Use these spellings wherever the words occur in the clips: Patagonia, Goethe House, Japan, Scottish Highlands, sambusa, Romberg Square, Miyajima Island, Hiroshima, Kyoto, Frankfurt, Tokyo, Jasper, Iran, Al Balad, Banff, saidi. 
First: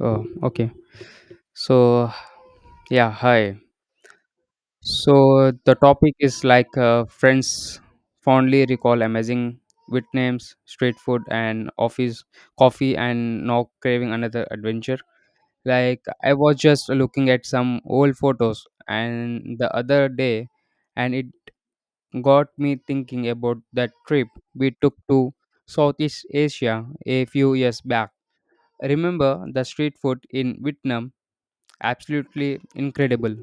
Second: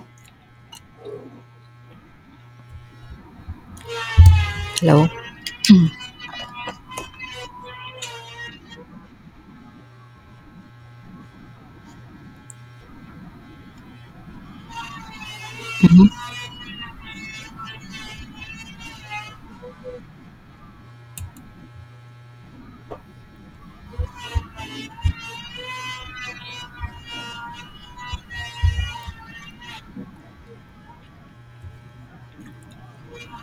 Oh, okay. So, yeah, hi. Hello. So, the topic is friends fondly recall amazing with names, street food, and office coffee, and now craving another adventure. Like, I was just looking at some old photos and the other day, and it got me thinking about that trip we took to Southeast Asia a few years back. Remember the street food in Vietnam? Absolutely incredible.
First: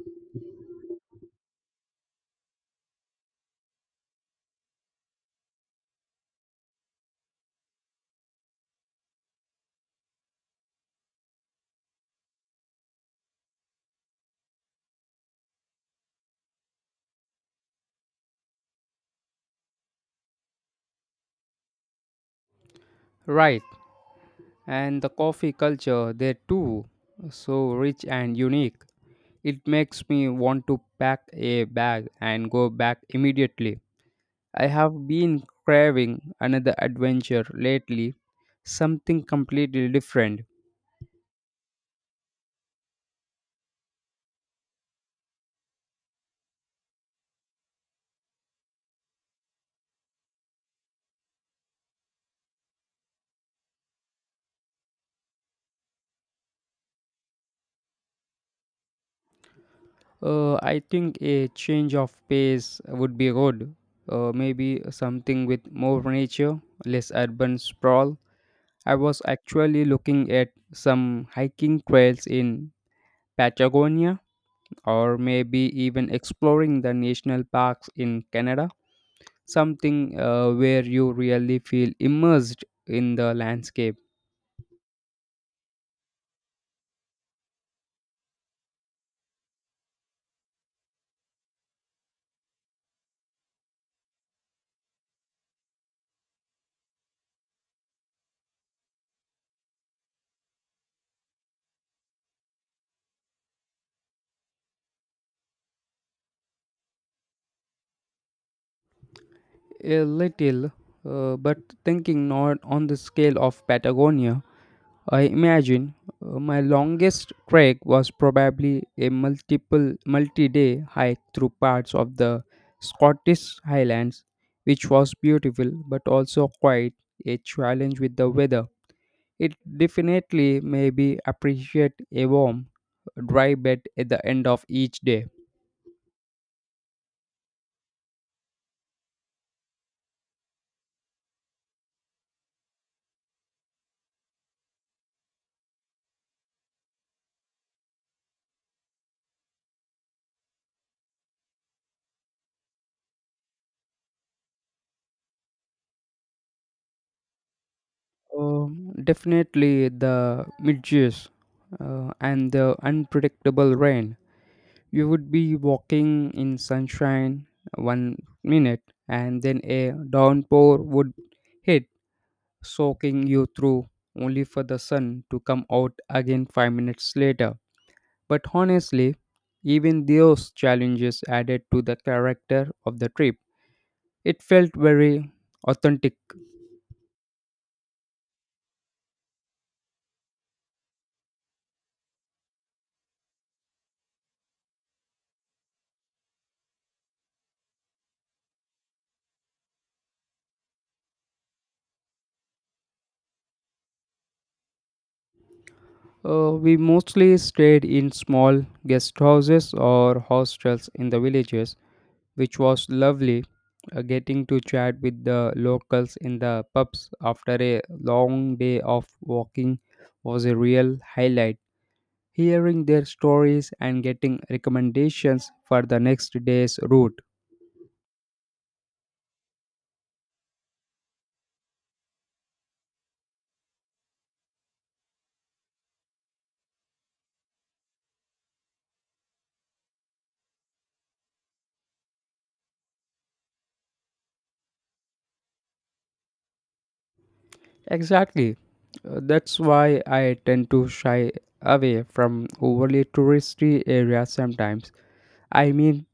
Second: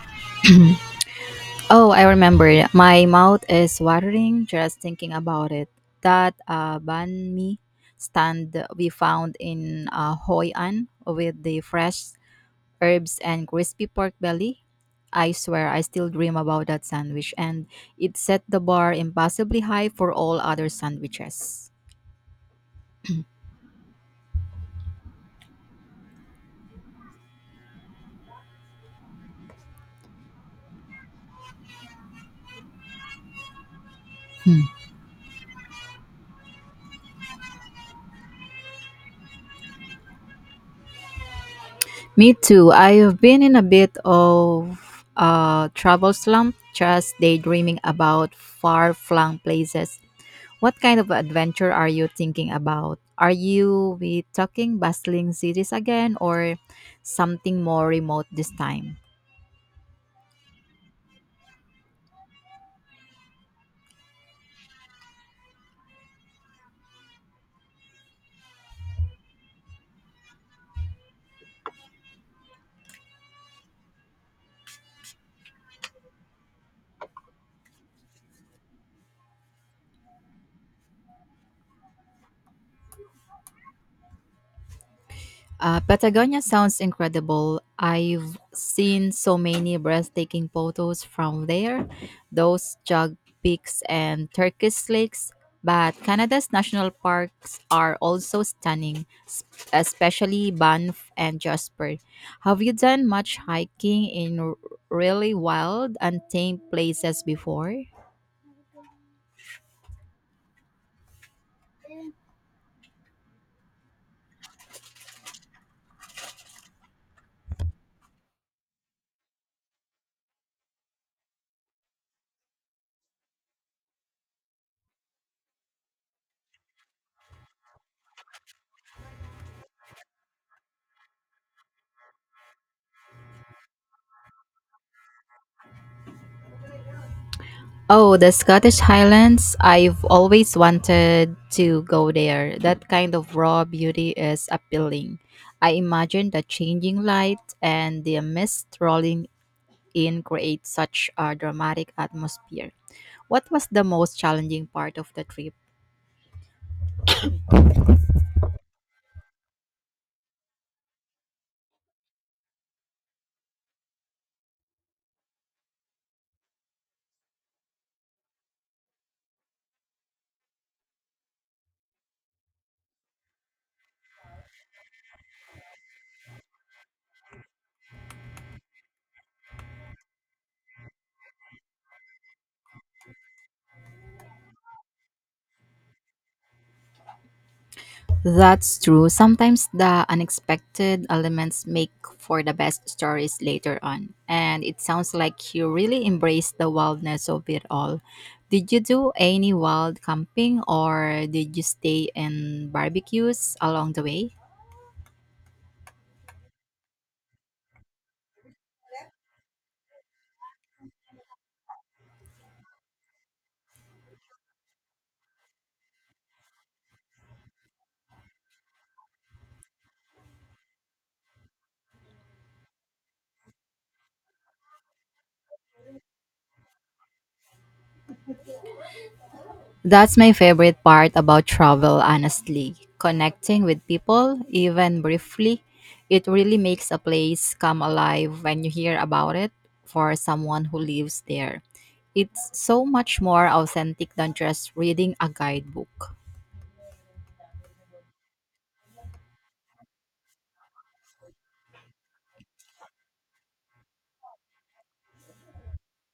Oh, I remember. My mouth is watering just thinking about it. That banh mi stand we found in Hoi An with the fresh herbs and crispy pork belly. I swear, I still dream about that sandwich, and it set the bar impossibly high for all other sandwiches. Right, and the coffee culture there too, so rich and unique. It makes me want to pack a bag and go back immediately. Hmm. I have been craving another adventure lately, something completely different. Me too. I've been in a bit of a travel slump, just daydreaming about far-flung places. What kind of adventure are you thinking about? Are you we talking bustling cities again or something more remote this time? I think a change of pace would be good. Maybe something with more nature, less urban sprawl. I was actually looking at some hiking trails in Patagonia or maybe even exploring the national parks in Canada. Something where you really feel immersed in the landscape. Patagonia sounds incredible. I've seen so many breathtaking photos from there, those jug peaks and Turkish lakes. But Canada's national parks are also stunning, especially Banff and Jasper. Have you done much hiking in really wild, untamed places before? A little, but thinking not on the scale of Patagonia, I imagine my longest trek was probably a multiple multi-day hike through parts of the Scottish Highlands, which was beautiful but also quite a challenge with the weather. It definitely may be appreciate a warm, dry bed at the end of each day. Oh, the Scottish Highlands. I've always wanted to go there. That kind of raw beauty is appealing. I imagine the changing light and the mist rolling in create such a dramatic atmosphere. What was the most challenging part of the trip? Definitely the midges and the unpredictable rain. You would be walking in sunshine 1 minute and then a downpour would hit, soaking you through, only for the sun to come out again 5 minutes later. But honestly, even those challenges added to the character of the trip. It felt very authentic. That's true. Sometimes the unexpected elements make for the best stories later on. And it sounds like you really embraced the wildness of it all. Did you do any wild camping or did you stay in barbecues along the way? We mostly stayed in small guest houses or hostels in the villages, which was lovely, getting to chat with the locals in the pubs after a long day of walking was a real highlight, hearing their stories and getting recommendations for the next day's route. That's my favorite part about travel, honestly. Connecting with people, even briefly, it really makes a place come alive when you hear about it for someone who lives there. It's so much more authentic than just reading a guidebook. Exactly. That's why I tend to shy away from overly touristy areas sometimes. I mean,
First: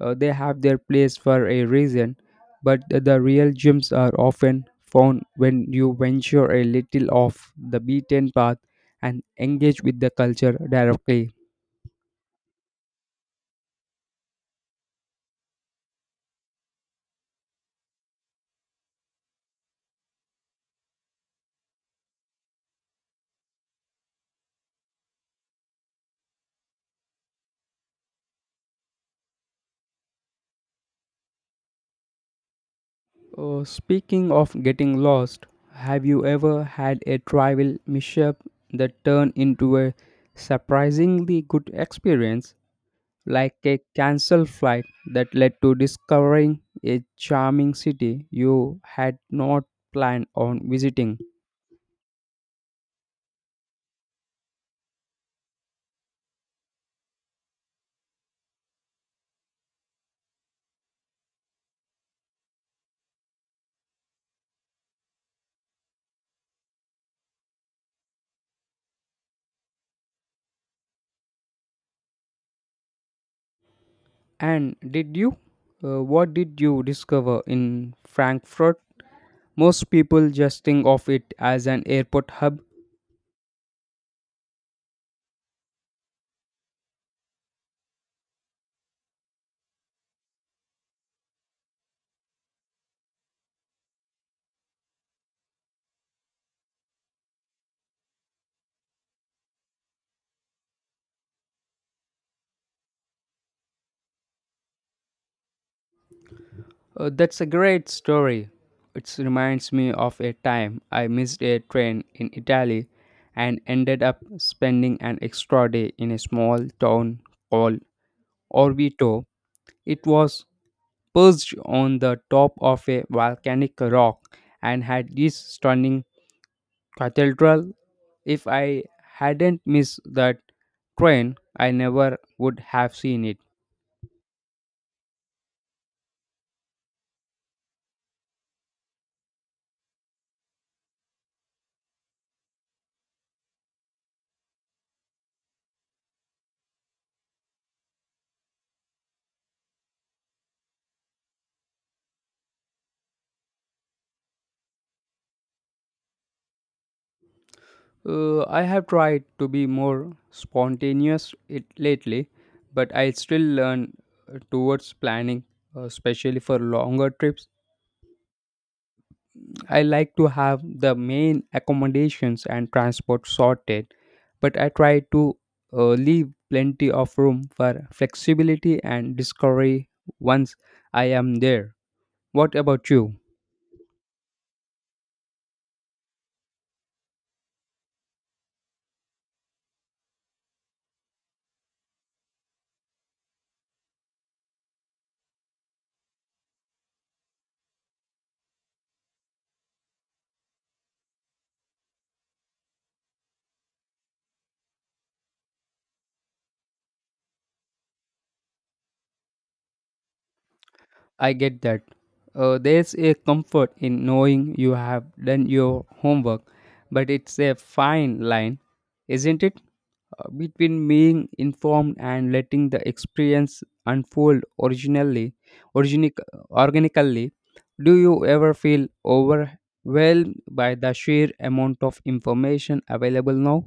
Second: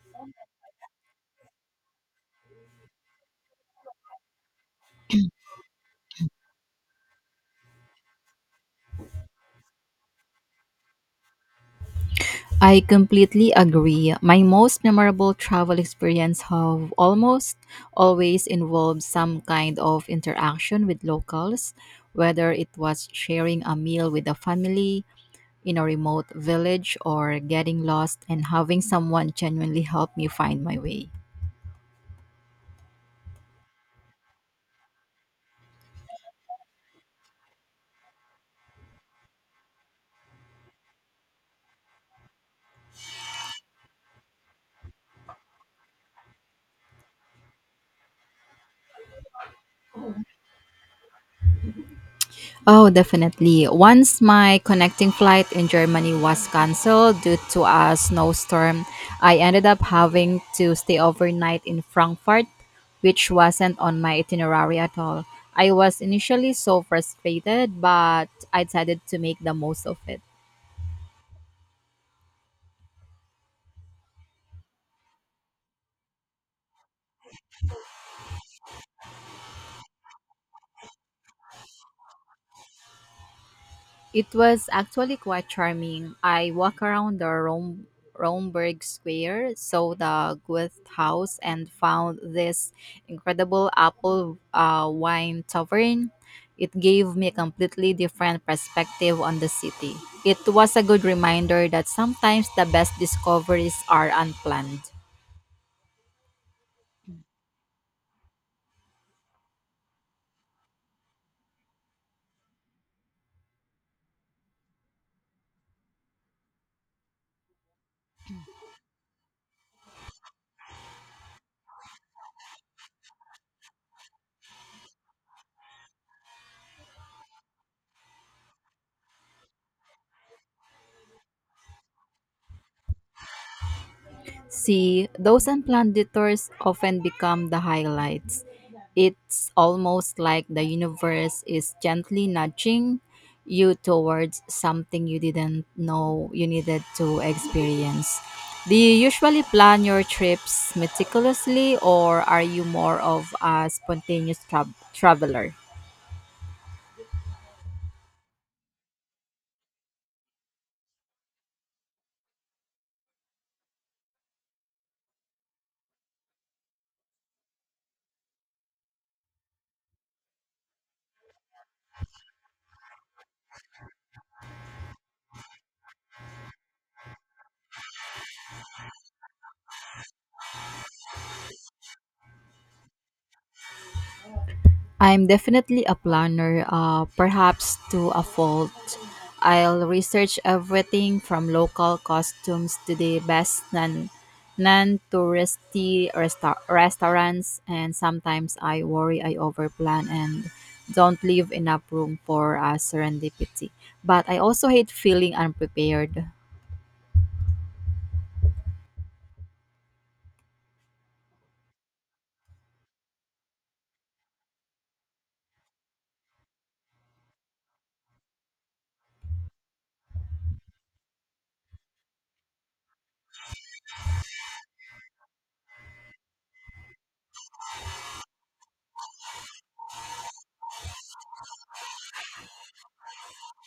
they have their place for a reason, but the real gems are often found when you venture a little off the beaten path and engage with the culture directly. I completely agree. My most memorable travel experience have almost always involved some kind of interaction with locals, whether it was sharing a meal with a family, in a remote village or getting lost and having someone genuinely help me find my way. Speaking of getting lost, have you ever had a travel mishap that turned into a surprisingly good experience, like a cancelled flight that led to discovering a charming city you had not planned on visiting? Oh, definitely. Once my connecting flight in Germany was cancelled due to a snowstorm, I ended up having to stay overnight in Frankfurt, which wasn't on my itinerary at all. I was initially so frustrated, but I decided to make the most of it. And did you? What did you discover in Frankfurt? Most people just think of it as an airport hub. It was actually quite charming. I walked around the Romberg Square, saw the Goethe House, and found this incredible apple wine tavern. It gave me a completely different perspective on the city. It was a good reminder that sometimes the best discoveries are unplanned. That's a great story. It reminds me of a time I missed a train in Italy and ended up spending an extra day in a small town called Orvieto. It was perched on the top of a volcanic rock and had these stunning cathedral. If I hadn't missed that train, I never would have seen it. See, those unplanned detours often become the highlights. It's almost like the universe is gently nudging you towards something you didn't know you needed to experience. Do you usually plan your trips meticulously, or are you more of a spontaneous traveler? I have tried to be more spontaneous it lately, but I still learn towards planning, especially for longer trips. I like to have the main accommodations and transport sorted, but I try to leave plenty of room for flexibility and discovery once I am there. What about you? I'm definitely a planner, perhaps to a fault. I'll research everything from local costumes to the best non touristy restaurants, and sometimes I worry I overplan and don't leave enough room for serendipity. But I also hate feeling unprepared. I get that. There's a comfort in knowing you have done your homework, but it's a fine line, isn't it? Between being informed and letting the experience unfold organic, organically. Do you ever feel overwhelmed by the sheer amount of information available now?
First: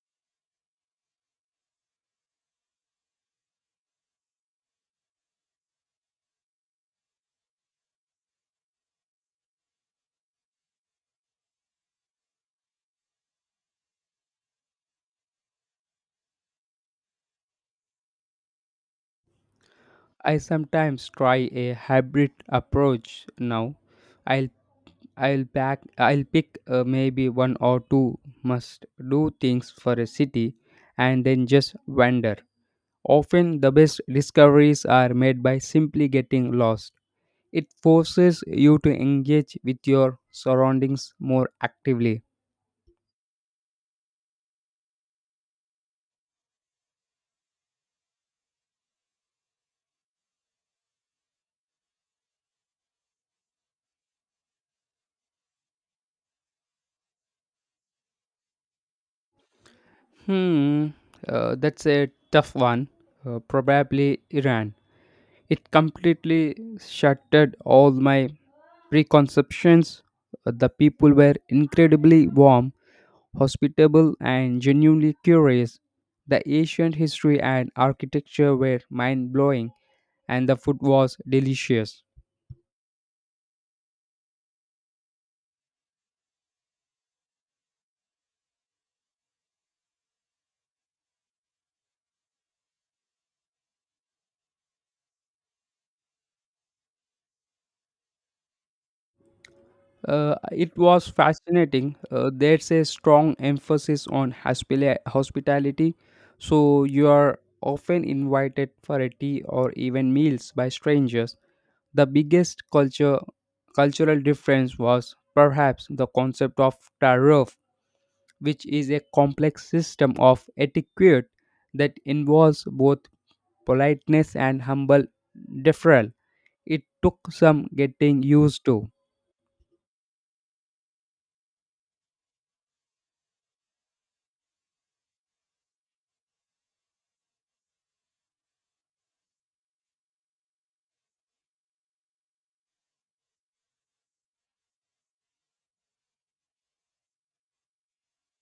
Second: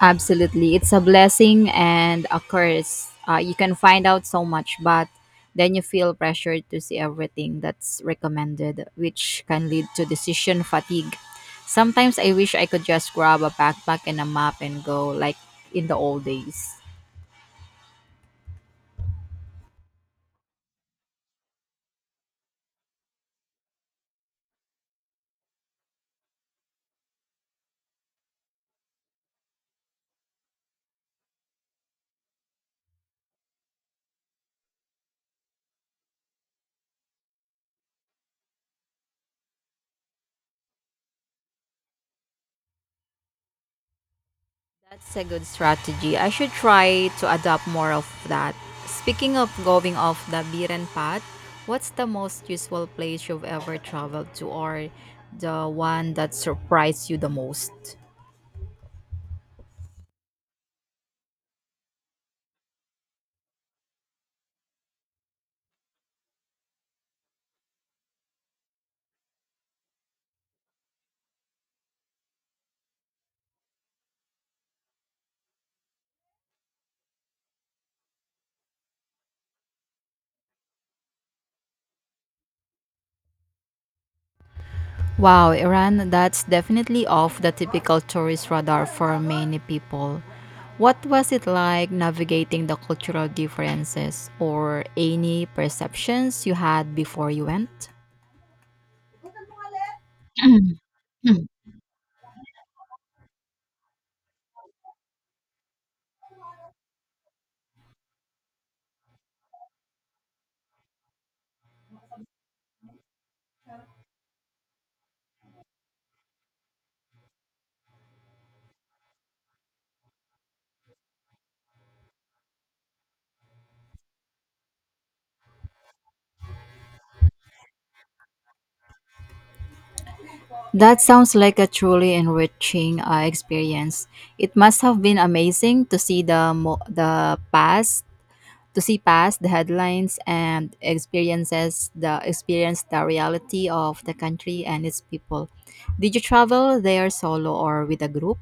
Absolutely. It's a blessing and a curse. You can find out so much, but then you feel pressured to see everything that's recommended, which can lead to decision fatigue. Sometimes I wish I could just grab a backpack and a map and go, like in the old days. I sometimes try a hybrid approach now. I'll I'll pick maybe one or two must do things for a city and then just wander. Often the best discoveries are made by simply getting lost. It forces you to engage with your surroundings more actively. That's a good strategy. I should try to adopt more of that. Speaking of going off the beaten path, what's the most useful place you've ever traveled to or the one that surprised you the most? Hmm, that's a tough one. Probably Iran. It completely shattered all my preconceptions. The people were incredibly warm, hospitable, and genuinely curious. The ancient history and architecture were mind blowing, and the food was delicious. Wow, Iran, that's definitely off the typical tourist radar for many people. What was it like navigating the cultural differences or any perceptions you had before you went? It was fascinating. There's a strong emphasis on hospitality, so you are often invited for a tea or even meals by strangers. The cultural difference was perhaps the concept of tariff, which is a complex system of etiquette that involves both politeness and humble deferral. It took some getting used to. That sounds like a truly enriching experience. It must have been amazing to see the past, to see past the headlines and experiences, the experience the reality of the country and its people. Did you travel there solo or with a group?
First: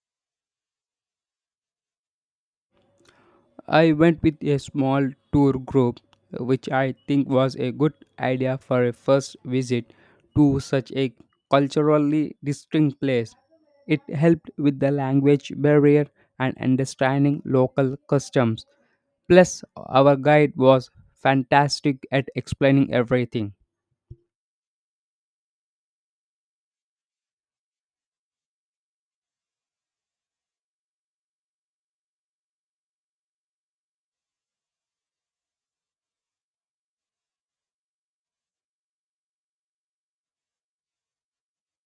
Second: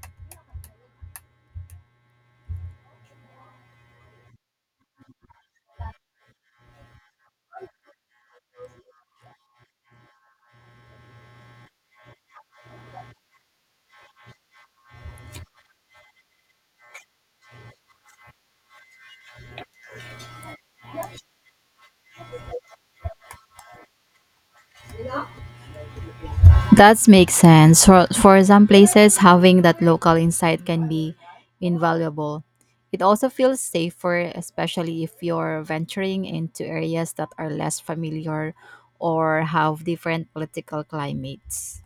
I went with a small tour group, which I think was a good idea for a first visit to such a culturally distinct place. It helped with the language barrier and understanding local customs. Plus, our guide was fantastic at explaining everything. That makes sense. For some places, having that local insight can be invaluable. It also feels safer, especially if you're venturing into areas that are less familiar or have different political climates.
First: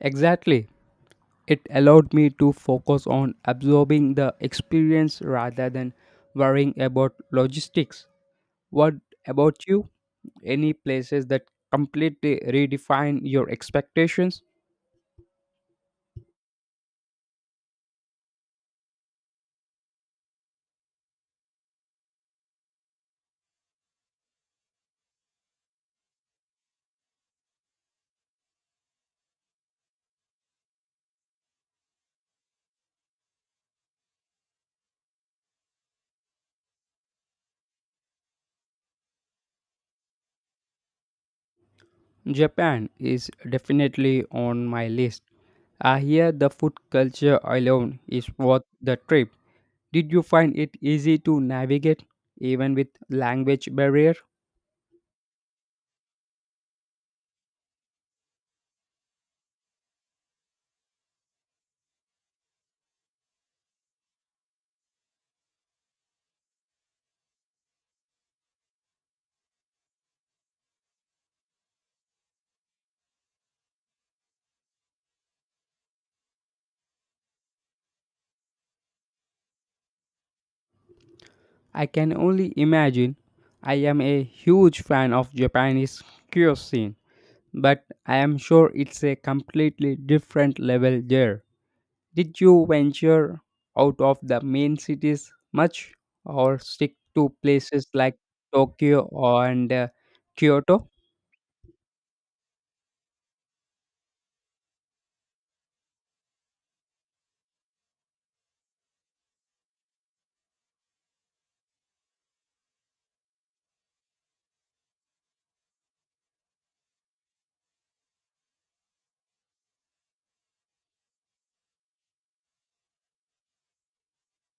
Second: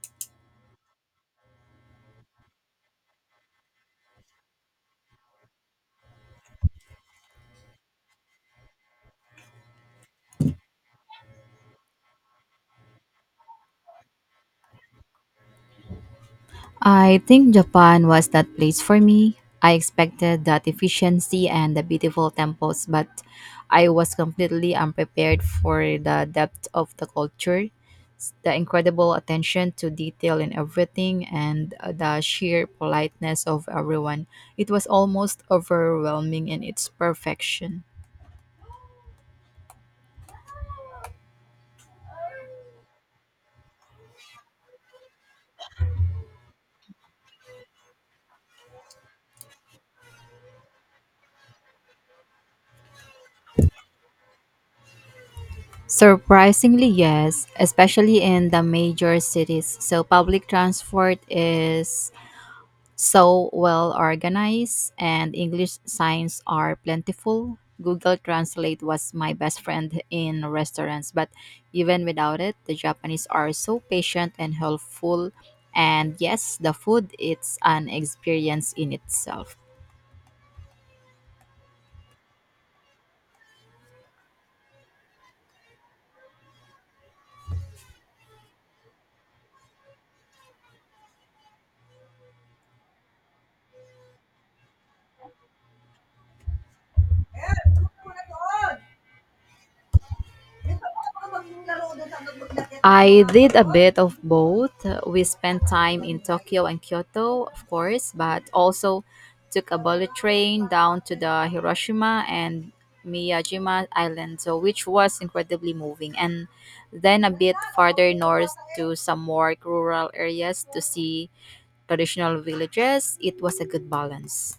Exactly. It allowed me to focus on absorbing the experience rather than worrying about logistics. What about you? Any places that completely redefine your expectations? I think Japan was that place for me. I expected that efficiency and the beautiful temples, but I was completely unprepared for the depth of the culture, the incredible attention to detail in everything, and the sheer politeness of everyone. It was almost overwhelming in its perfection. Japan is definitely on my list. I hear the food culture alone is worth the trip. Did you find it easy to navigate even with language barrier? Surprisingly, yes, especially in the major cities. So public transport is so well organized and English signs are plentiful. Google Translate was my best friend in restaurants, but even without it, the Japanese are so patient and helpful. And yes, the food it's an experience in itself. I can only imagine. I am a huge fan of Japanese cuisine, but I am sure it's a completely different level there. Did you venture out of the main cities much or stick to places like Tokyo and Kyoto? I did a bit of both. We spent time in Tokyo and Kyoto, of course, but also took a bullet train down to the Hiroshima and Miyajima Island, so which was incredibly moving. And then a bit farther north to some more rural areas to see traditional villages. It was a good balance.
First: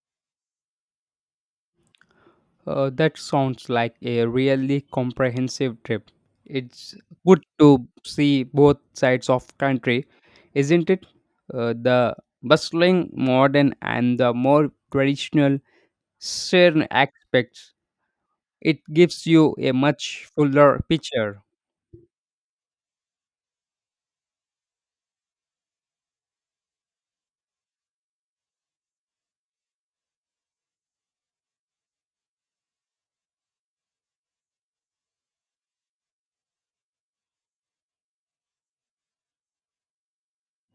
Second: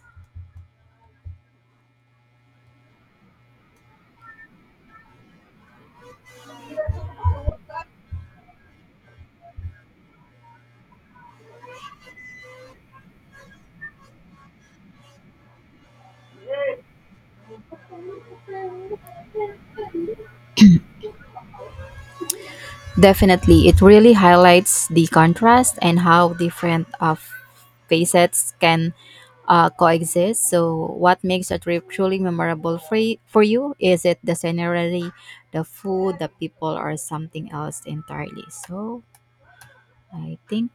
That sounds like a really comprehensive trip. It's good to see both sides of country, isn't it? The bustling modern and the more traditional certain aspects. It gives you a much fuller picture. Definitely, it really highlights the contrast and how different facets can coexist. So, what makes a trip truly memorable for, for you? Is it the scenery, the food, the people, or something else entirely? So, I think,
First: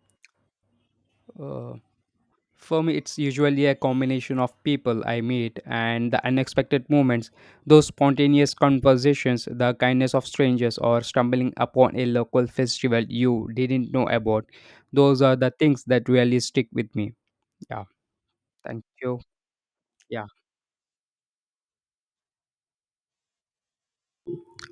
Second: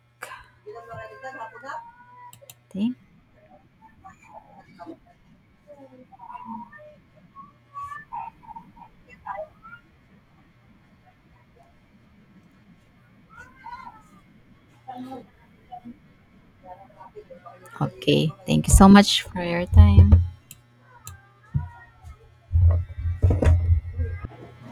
For me, think. it's usually a combination of people I meet and the unexpected moments, those spontaneous conversations, the kindness of strangers, or stumbling upon a local festival you didn't know about. Those are the things that really stick with me. Yeah, Okay, thank you thank so you. much for your time. Yeah.